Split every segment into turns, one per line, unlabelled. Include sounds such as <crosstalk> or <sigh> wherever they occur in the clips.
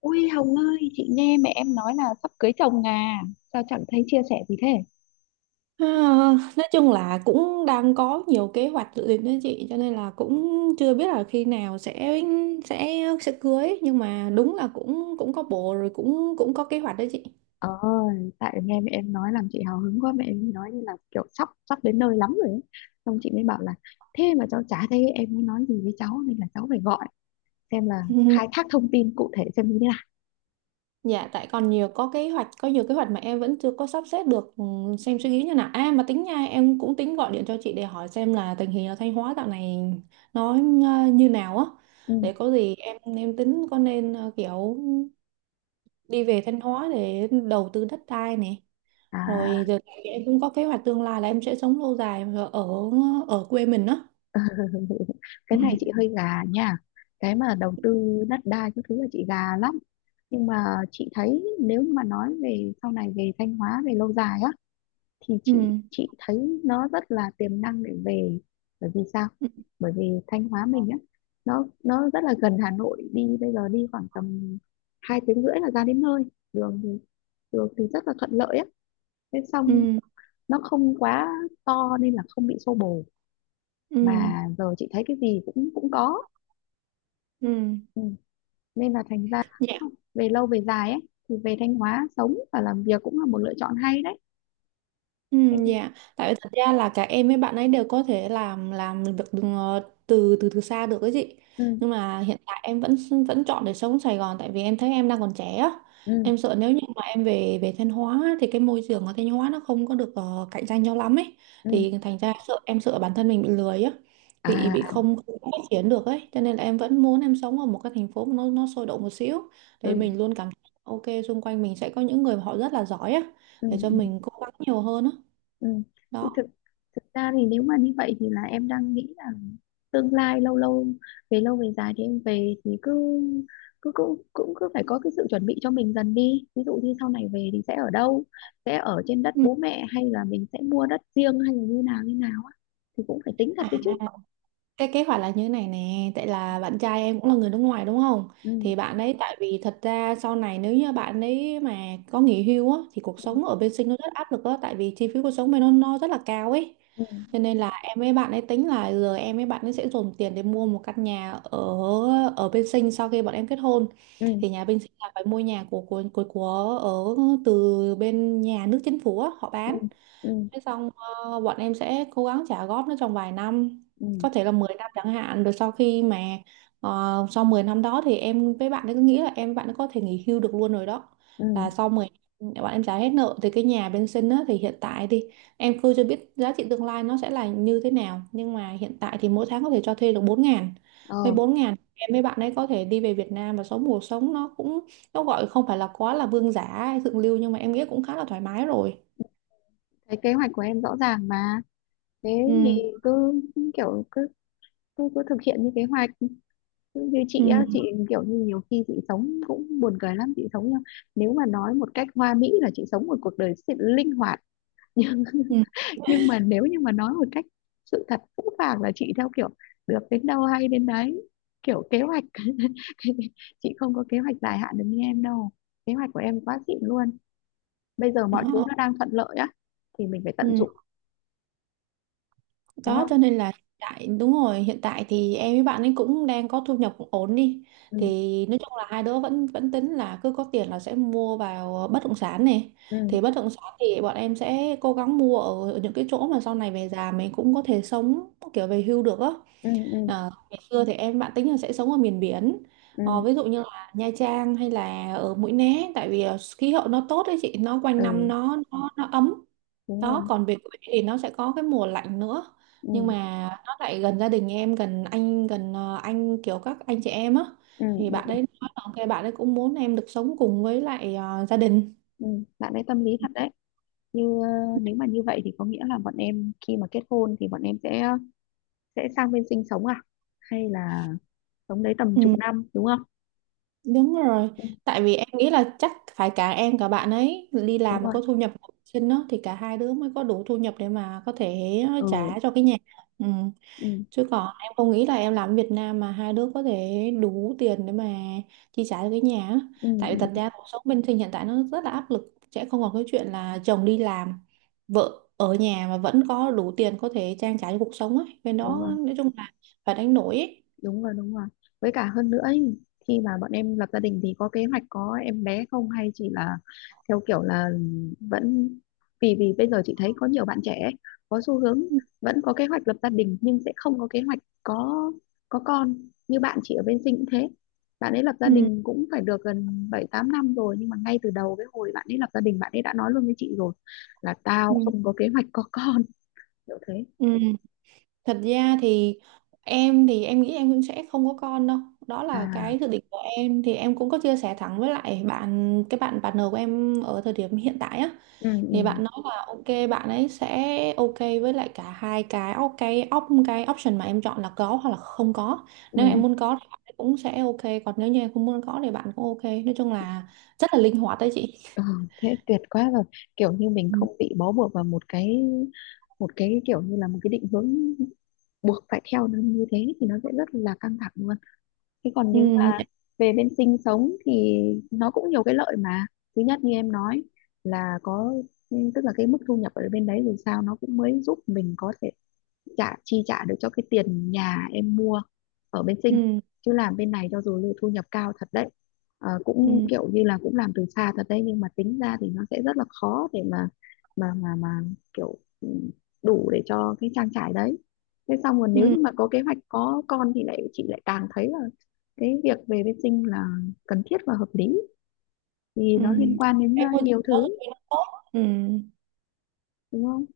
Ui Hồng ơi, chị nghe mẹ em nói là sắp cưới chồng à, sao chẳng thấy chia sẻ gì thế?
À, nói chung là cũng đang có nhiều kế hoạch dự định đó chị, cho nên là cũng chưa biết là khi nào sẽ cưới, nhưng mà đúng là cũng cũng có bồ rồi, cũng cũng có kế hoạch đó chị. <laughs>
Ờ, Tại nghe mẹ em nói làm chị hào hứng quá, mẹ em nói như là kiểu sắp sắp đến nơi lắm rồi ấy. Xong chị mới bảo là thế mà cháu chả thấy em mới nói gì với cháu, nên là cháu phải gọi xem là,
Ừ.
khai thác thông tin cụ thể xem như thế nào.
Dạ, tại còn nhiều có kế hoạch, có nhiều kế hoạch mà em vẫn chưa có sắp xếp được, xem suy nghĩ như nào. À mà tính nha, em cũng tính gọi điện cho chị để hỏi xem là tình hình ở Thanh Hóa dạo này nó như nào á,
Ừ.
để có gì em tính có nên kiểu đi về Thanh Hóa để đầu tư đất đai nè,
À,
rồi giờ em cũng có kế hoạch tương lai là em sẽ sống lâu dài ở ở quê mình đó.
cái
Ừ.
này chị hơi gà nha, cái mà đầu tư đất đai cái thứ là chị gà lắm, nhưng mà chị thấy nếu như mà nói về sau này về Thanh Hóa về lâu dài á thì
Ừ.
chị thấy nó rất là tiềm năng để về. Bởi vì sao?
Ừ.
Bởi vì Thanh Hóa mình á, nó rất là gần Hà Nội, đi bây giờ đi khoảng tầm 2 tiếng rưỡi là ra đến nơi. Đường thì, rất là thuận lợi á, thế xong
Ừ.
nó không quá to nên là không bị xô bồ,
Ừ.
mà giờ chị thấy cái gì cũng cũng có.
Ừ.
Ừ. Nên là thành ra
Dạ.
về lâu về dài ấy, thì về Thanh Hóa sống và làm việc cũng là một lựa chọn hay đấy
Ừ,
em.
dạ, tại vì thật ra là cả em với bạn ấy đều có thể làm việc từ từ xa được cái gì.
Ừ,
Nhưng mà hiện tại em vẫn vẫn chọn để sống Sài Gòn, tại vì em thấy em đang còn trẻ á.
ừ,
Em sợ nếu như mà em về về Thanh Hóa á, thì cái môi trường ở Thanh Hóa nó không có được cạnh tranh nhau lắm ấy.
ừ,
Thì thành ra sợ, em sợ bản thân mình bị lười á,
à,
bị
à,
không, không phát triển được ấy. Cho nên là em vẫn muốn em sống ở một cái thành phố mà nó sôi động một xíu, để
ừ,
mình luôn cảm thấy ok xung quanh mình sẽ có những người mà họ rất là giỏi á,
ừ,
để cho
ừ.
mình cố gắng nhiều hơn á,
Ừ. Thì
đó.
thực thực ra thì nếu mà như vậy thì là em đang nghĩ là tương lai lâu lâu, về lâu về dài thì em về thì cứ cứ cũng cũng cứ phải có cái sự chuẩn bị cho mình dần đi, ví dụ như sau này về thì sẽ ở đâu, sẽ ở trên đất
Ừ.
bố mẹ hay là mình sẽ mua đất riêng hay là như nào á, thì cũng phải tính thật
À,
đấy chứ.
cái kế hoạch là như thế này nè, tại là bạn trai em cũng là người nước ngoài đúng không,
Ừ,
thì bạn ấy, tại vì thật ra sau này nếu như bạn ấy mà có nghỉ hưu á, thì cuộc sống ở bên Sinh nó rất áp lực á, tại vì chi phí cuộc sống bên nó rất là cao ấy.
ừ,
Cho nên là em với bạn ấy tính là giờ em với bạn ấy sẽ dồn tiền để mua một căn nhà ở ở bên Sinh sau khi bọn em kết hôn.
ừ,
Thì nhà bên Sinh là phải mua nhà của ở từ bên nhà nước chính phủ á, họ
ừ,
bán.
ừ,
Thế xong bọn em sẽ cố gắng trả góp nó trong vài năm,
ừ,
có thể là 10 năm chẳng hạn, rồi sau khi mà sau 10 năm đó thì em với bạn ấy cứ nghĩ là em với bạn ấy có thể nghỉ hưu được luôn rồi đó.
ừ,
Là sau 10 năm bọn em trả hết nợ thì cái nhà bên sinh á, thì hiện tại thì em cứ chưa biết giá trị tương lai nó sẽ là như thế nào, nhưng mà hiện tại thì mỗi tháng có thể cho thuê được 4 ngàn.
ờ.
Với 4 ngàn em với bạn ấy có thể đi về Việt Nam và sống cuộc sống nó cũng, nó gọi không phải là quá là vương giả hay thượng lưu, nhưng mà em nghĩ cũng khá là thoải mái rồi.
Cái kế hoạch của em rõ ràng mà. Thế
Ừ.
thì cứ cứ kiểu cứ cứ cứ thực hiện như kế hoạch. Như chị á,
Ừ.
chị kiểu như nhiều khi chị sống cũng buồn cười lắm, chị sống nhá. Nếu mà nói một cách hoa mỹ là chị sống một cuộc đời sự linh hoạt, nhưng
Ừ.
<laughs> nhưng mà nếu như mà nói một cách sự thật phũ phàng là chị theo kiểu được đến đâu hay đến đấy, kiểu kế hoạch <laughs> chị không có kế hoạch dài hạn được như em đâu. Kế hoạch của em quá xịn luôn. Bây giờ mọi thứ
Ờ,
nó đang thuận lợi á thì mình phải tận
ừ.
dụng, đúng
Đó, cho
không?
nên là hiện tại, đúng rồi, hiện tại thì em với bạn ấy cũng đang có thu nhập cũng ổn đi,
Ừ,
thì nói chung là hai đứa vẫn vẫn tính là cứ có tiền là sẽ mua vào bất động sản này.
ừ,
Thì bất động sản thì bọn em sẽ cố gắng mua ở những cái chỗ mà sau này về già mình cũng có thể sống kiểu về hưu được á.
ừ, ừ,
À, ngày xưa thì em bạn tính là sẽ sống ở miền biển.
ừ,
Ờ, ví dụ như là Nha Trang hay là ở Mũi Né, tại vì khí hậu nó tốt đấy chị, nó quanh
ừ,
năm nó ấm.
đúng
Đó,
rồi,
còn về quê thì nó sẽ có cái mùa lạnh nữa, nhưng
ừ,
mà nó lại gần gia đình em, gần anh, gần anh kiểu các anh chị em á.
ừ,
Thì bạn ấy
ừ,
nói là ok, bạn ấy cũng muốn em được sống cùng với lại gia đình.
ừ. Bạn ấy tâm lý thật đấy. Như, nếu mà như vậy thì có nghĩa là bọn em khi mà kết hôn thì bọn em sẽ sang bên sinh sống à, hay là sống đấy tầm chục
Ừ,
năm, đúng không?
đúng rồi.
Ừ,
Tại vì em nghĩ là chắc phải cả em cả bạn ấy đi
đúng
làm mà
rồi,
có thu nhập ổn định á, thì cả hai đứa mới có đủ thu nhập để mà có thể
ừ,
trả cho cái nhà. Ừ.
ừ,
Chứ còn em không nghĩ là em làm ở Việt Nam mà hai đứa có thể đủ tiền để mà chi trả cho cái nhà á.
ừ,
Tại vì thật
ừ,
ra cuộc sống bên sinh hiện tại nó rất là áp lực, sẽ không còn cái chuyện là chồng đi làm, vợ ở nhà mà vẫn có đủ tiền có thể trang trải cho cuộc sống ấy. Bên
đúng
đó
rồi,
nói chung là phải đánh đổi ấy.
đúng rồi, đúng rồi. Với cả hơn nữa ý, khi mà bọn em lập gia đình thì có kế hoạch có em bé không hay chỉ là theo kiểu là vẫn, vì vì bây giờ chị thấy có nhiều bạn trẻ có xu hướng
Ừ,
vẫn có kế hoạch lập gia đình nhưng sẽ không có kế hoạch có con. Như bạn chị ở bên Sinh cũng thế, bạn ấy lập gia
ừ,
đình cũng phải được gần 7-8 năm rồi, nhưng mà ngay từ đầu cái hồi bạn ấy lập gia đình bạn ấy đã nói luôn với chị rồi là tao
ừ.
không có kế hoạch có con, kiểu thế.
Ừ. Thật ra thì em nghĩ em cũng sẽ không có con đâu, đó là cái
À,
dự định của em, thì em cũng có chia sẻ thẳng với lại bạn, cái bạn partner của em ở thời điểm hiện tại á,
ừ,
thì
ừ,
bạn nói là ok, bạn ấy sẽ ok với lại cả hai cái cái op, cái option mà em chọn là có hoặc là không có. Nếu em
ừ.
muốn có thì bạn ấy cũng sẽ ok, còn nếu như em không muốn có thì bạn cũng ok, nói chung là rất là linh hoạt đấy chị.
Ừ, thế tuyệt quá rồi, kiểu như mình
Ừ.
không bị bó buộc vào một cái, kiểu như là một cái định hướng buộc phải theo nó như thế thì nó sẽ rất là căng thẳng luôn. Thế còn
Ừ.
nếu mà về bên sinh sống thì nó cũng nhiều cái lợi mà. Thứ nhất như em nói là có, tức là cái mức thu nhập ở bên đấy dù sao nó cũng mới giúp mình có thể trả, chi trả được cho cái tiền nhà em mua ở bên Sinh.
Ừ.
Chứ làm bên này cho dù thu nhập cao thật đấy, ờ, cũng
Ừ.
kiểu như là cũng làm từ xa thật đấy, nhưng mà tính ra thì nó sẽ rất là khó để mà kiểu, đủ để cho cái trang trải đấy. Thế xong rồi nếu
Ừ.
như mà có kế hoạch có con thì lại chị lại càng thấy là cái việc về bên sinh là cần thiết và hợp lý, vì
Ừ.
nó liên quan đến, à,
Em, môi trường
nhiều
giáo dục
thứ,
thì nó tốt. Ừ.
đúng không?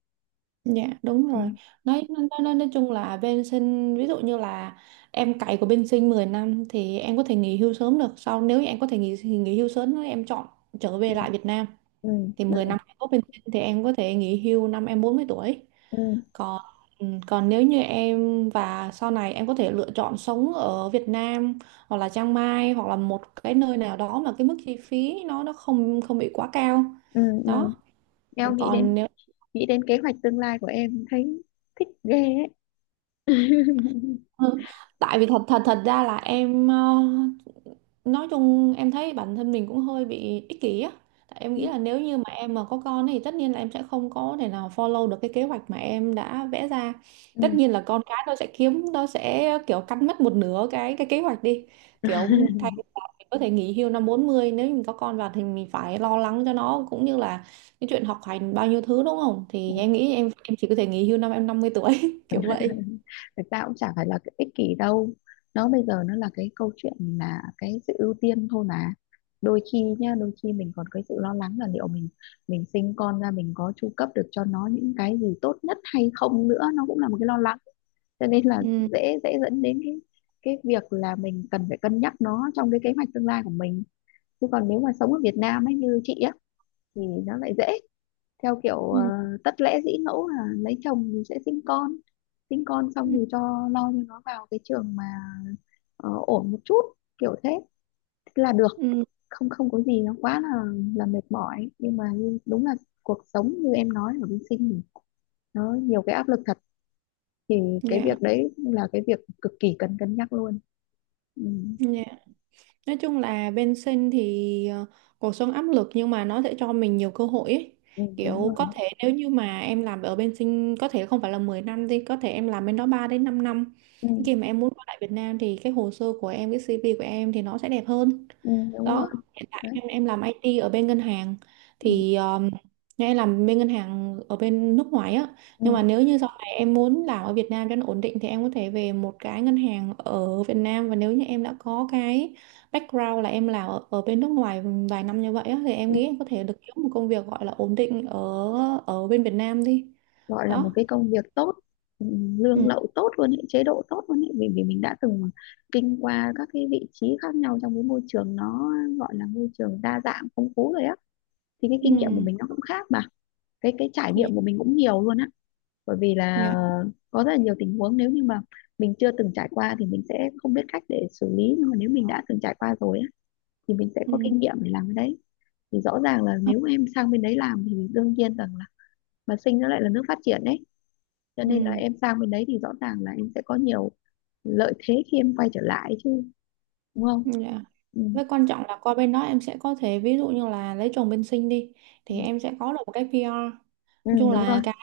Dạ đúng
Ừ,
rồi. Nói nói chung là bên sinh ví dụ như là em cày của bên sinh 10 năm, thì em có thể nghỉ hưu sớm được. Sau nếu như em có thể nghỉ nghỉ hưu sớm, nếu em chọn trở về lại Việt Nam,
ừ,
thì
ừ,
mười năm em có bên sinh thì em có thể nghỉ hưu năm em 40 tuổi.
ừ,
Còn ừ, còn nếu như em và sau này em có thể lựa chọn sống ở Việt Nam, hoặc là Chiang Mai, hoặc là một cái nơi nào đó mà cái mức chi phí nó không, không bị quá cao,
ừ, ừ.
đó.
Em
Còn nếu.
nghĩ đến kế hoạch tương lai của em thấy thích ghê ấy. <laughs>
Ừ. Tại vì thật thật thật ra là em nói chung em thấy bản thân mình cũng hơi bị ích kỷ á. Tại em nghĩ là nếu như mà em mà có con thì tất nhiên là em sẽ không có thể nào follow được cái kế hoạch mà em đã vẽ ra.
Ừ,
Tất nhiên là con cái nó sẽ kiếm, nó sẽ kiểu cắn mất một nửa cái kế hoạch đi. Kiểu thay vì là mình có thể nghỉ hưu năm bốn mươi, nếu như mình có con vào thì mình phải lo lắng cho nó cũng như là cái chuyện học hành bao nhiêu thứ, đúng không? Thì em nghĩ em chỉ có thể nghỉ hưu năm em năm mươi tuổi <laughs> kiểu vậy.
thực ra cũng chả phải là cái ích kỷ đâu, nó bây giờ nó là cái câu chuyện, là cái sự ưu tiên thôi mà. Đôi khi nhá, đôi khi mình còn cái sự lo lắng là liệu mình, sinh con ra mình có chu cấp được cho nó những cái gì tốt nhất hay không nữa, nó cũng là một cái lo lắng. Cho nên là
Ừ.
dễ dễ dẫn đến cái việc là mình cần phải cân nhắc nó trong cái kế hoạch tương lai của mình. Chứ còn nếu mà sống ở Việt Nam ấy như chị á, thì nó lại dễ theo kiểu,
Ừ.
tất lễ dĩ ngẫu là lấy chồng thì sẽ sinh con, sinh con xong thì lo cho nó vào cái trường mà, ổn một chút kiểu thế là được.
Ừ.
Không không có gì nó quá là mệt mỏi, nhưng mà như, đúng là cuộc sống như em nói ở bên sinh thì nó nhiều cái áp lực thật, thì cái
Dạ,
việc đấy là cái việc cực kỳ cần cân nhắc luôn. Ừ,
dạ. Nói chung là bên sinh thì cuộc sống áp lực, nhưng mà nó sẽ cho mình nhiều cơ hội ấy.
ừ, đúng
Kiểu
rồi,
có thể nếu như mà em làm ở bên sinh, có thể không phải là 10 năm thì có thể em làm bên đó 3 đến 5 năm.
ừ,
Khi mà em muốn quay lại Việt Nam thì cái hồ sơ của em, cái CV của em thì nó sẽ đẹp hơn.
ừ, đúng rồi
Đó, hiện tại
đấy,
em làm IT ở bên ngân hàng
ừ,
thì em làm bên ngân hàng ở bên nước ngoài á,
ừ.
nhưng mà nếu như sau này em muốn làm ở Việt Nam cho nó ổn định thì em có thể về một cái ngân hàng ở Việt Nam. Và nếu như em đã có cái background là em làm ở bên nước ngoài vài năm như vậy á, thì em
Ừ.
nghĩ em có thể được kiếm một công việc gọi là ổn định ở ở bên Việt Nam đi,
Gọi là một
đó.
cái công việc tốt. Lương
Ừ.
lậu tốt luôn ấy, chế độ tốt luôn ấy, vì vì mình đã từng kinh qua các cái vị trí khác nhau trong cái môi trường nó gọi là môi trường đa dạng phong phú rồi á, thì cái kinh nghiệm của
Ừ.
mình nó cũng khác mà, cái trải
Dạ.
nghiệm của mình cũng nhiều luôn á, bởi vì là
Dạ.
có rất là nhiều tình huống nếu như mà mình chưa từng trải qua thì mình sẽ không biết cách để xử lý, nhưng mà nếu mình đã từng trải qua rồi á thì mình sẽ có
Ừ.
kinh nghiệm để làm cái đấy. Thì rõ ràng là nếu em sang bên đấy làm thì đương nhiên rằng là, mà sinh nó lại là nước phát triển đấy cho nên là
Ừ.
em sang bên đấy thì rõ ràng là em sẽ có nhiều lợi thế khi em quay trở lại chứ, đúng không?
Dạ.
Ừ,
Với quan trọng là qua bên đó em sẽ có thể ví dụ như là lấy chồng bên sinh đi,
ừ,
thì em sẽ có được một cái PR. Nói
ừ,
chung
đúng rồi,
là cái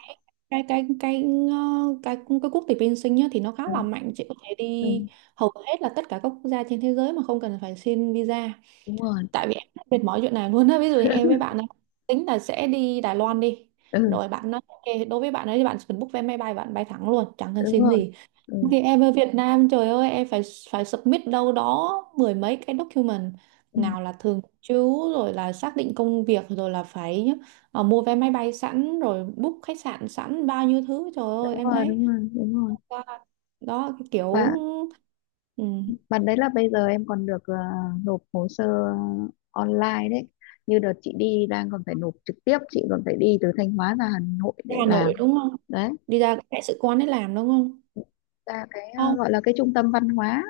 cái cái cái ờ, cái cái quốc tịch bên sinh nhá, thì nó khá
ừ,
là mạnh, chị có thể
ừ,
đi hầu hết là tất cả các quốc gia trên thế giới mà không cần phải xin visa.
đúng rồi,
Tại vì em rất mệt mỏi chuyện này luôn á. Ví dụ như em với bạn ấy tính là sẽ đi Đài Loan đi.
ừ,
Rồi bạn nói ok, đối với bạn ấy thì bạn chỉ cần book vé máy bay, bạn bay thẳng luôn, chẳng cần
đúng
xin
rồi,
gì.
ừ,
Thì em ở Việt Nam, trời ơi, em phải phải submit đâu đó mười mấy cái document,
ừ,
nào là thường trú, rồi là xác định công việc, rồi là phải mua vé máy bay sẵn, rồi book khách sạn sẵn, bao nhiêu thứ, trời ơi
đúng
em
rồi,
thấy,
đúng rồi, đúng rồi.
đó, đó cái kiểu.
và
ừ,
và đấy là bây giờ em còn được, nộp hồ sơ online đấy, như đợt chị đi đang còn phải nộp trực tiếp, chị còn phải đi từ Thanh Hóa ra Hà Nội để
Hà Nội
làm
đúng không,
đấy,
đi ra cái đại sứ quán để làm đúng không.
ra cái,
Không.
gọi là cái trung tâm văn hóa,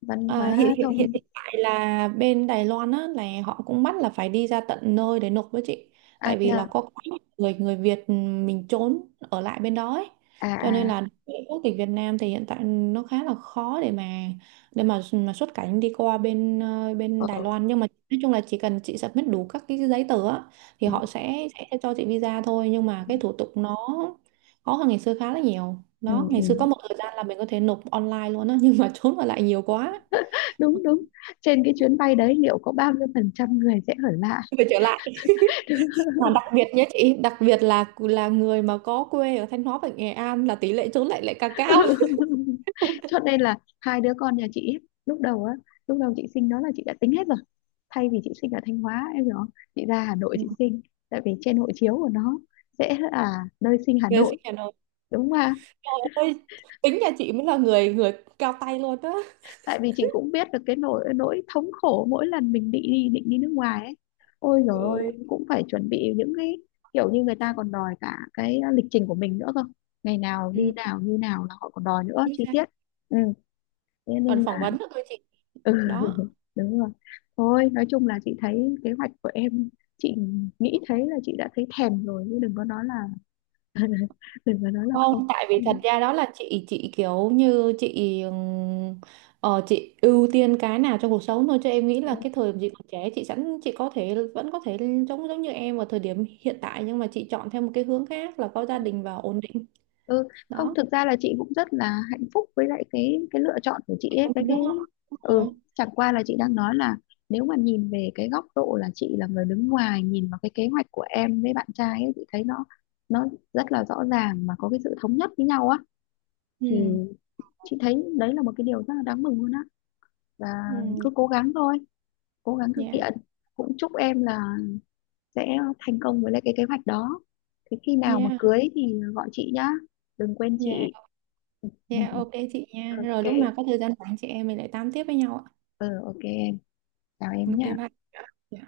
văn hóa
À, hiện hiện hiện
thông.
hiện tại là bên Đài Loan á là họ cũng bắt là phải đi ra tận nơi để nộp với chị,
A,
tại
thế
vì
à?
là có quá nhiều người người Việt, ừ, mình trốn ở lại bên đó ấy,
À,
cho nên
à,
là đối với quốc tịch Việt Nam thì hiện tại nó khá là khó để mà xuất cảnh đi qua bên
ờ,
bên Đài Loan. Nhưng mà nói chung là chỉ cần chị submit đủ các cái giấy tờ á, thì
ừ.
họ sẽ cho chị visa thôi, nhưng mà
Ừ.
cái thủ tục nó khó hơn ngày xưa khá là nhiều
Ừ,
đó. Ngày xưa có
ừ.
một thời gian là mình có thể nộp online luôn á <laughs> nhưng mà trốn ở lại nhiều quá.
Đúng, đúng. Trên cái chuyến bay đấy liệu có bao nhiêu phần trăm người sẽ ở lại?
Về trở lại, mà đặc biệt nhé chị, đặc biệt là người mà có quê ở Thanh Hóa và Nghệ An là tỷ lệ trốn lại lại càng cao.
<laughs> Cho nên là hai đứa con nhà chị ấy, lúc đầu á, lúc đầu chị sinh đó là chị đã tính hết rồi. Thay vì chị sinh ở Thanh Hóa, em hiểu không, chị ra Hà Nội
Ừ.
chị sinh, tại vì trên hộ chiếu của nó sẽ là nơi sinh Hà
Người
Nội,
sinh nhà nào,
đúng không?
trời ơi, tính nhà chị mới là người người cao tay luôn đó.
Tại vì chị cũng biết được cái nỗi nỗi thống khổ mỗi lần mình định đi, nước ngoài ấy, ôi giời
Ừ.
ơi cũng phải chuẩn bị những cái kiểu như người ta còn đòi cả cái lịch trình của mình nữa cơ, ngày nào đi
Ừ.
nào như nào là họ còn đòi nữa
Chính
chi
xác.
tiết. Ừ, thế
Còn
nên
phỏng
là
vấn nữa cơ chị,
<laughs> ừ,
đó.
đúng rồi. Thôi nói chung là chị thấy kế hoạch của em, chị nghĩ thấy là chị đã thấy thèm rồi chứ đừng có nói là, <laughs> đừng có nói là không.
Không, tại vì thật
Ừ.
ra đó là chị kiểu như chị chị ưu tiên cái nào trong cuộc sống thôi. Cho em nghĩ là cái thời điểm chị còn trẻ, chị sẵn, chị có thể vẫn có thể giống giống như em ở thời điểm hiện tại, nhưng mà chị chọn theo một cái hướng khác là có gia đình và ổn định,
Ừ, không,
đó.
thực ra là chị cũng rất là hạnh phúc với lại cái lựa chọn của chị ấy,
Ừ,
cái
đúng
ừ
rồi.
chẳng qua là chị đang nói là nếu mà nhìn về cái góc độ là chị là người đứng ngoài nhìn vào cái kế hoạch của em với bạn trai ấy, chị thấy nó rất là rõ ràng mà có cái sự thống nhất với nhau á, thì
Ừ.
chị thấy đấy là một cái điều rất là đáng mừng luôn á, và cứ
Ừ.
cố gắng thôi, cố gắng thực
Dạ.
hiện, cũng chúc em là sẽ thành công với lại cái kế hoạch đó. Thế khi nào mà
Dạ.
cưới thì gọi chị nhá, đừng quên chị.
Dạ. Dạ ok
<laughs>
chị nha, rồi
Ok,
lúc nào có thời gian rảnh chị em mình lại tám tiếp với nhau ạ.
ừ, ok em, chào em
Ok
nhé.
bye. Dạ.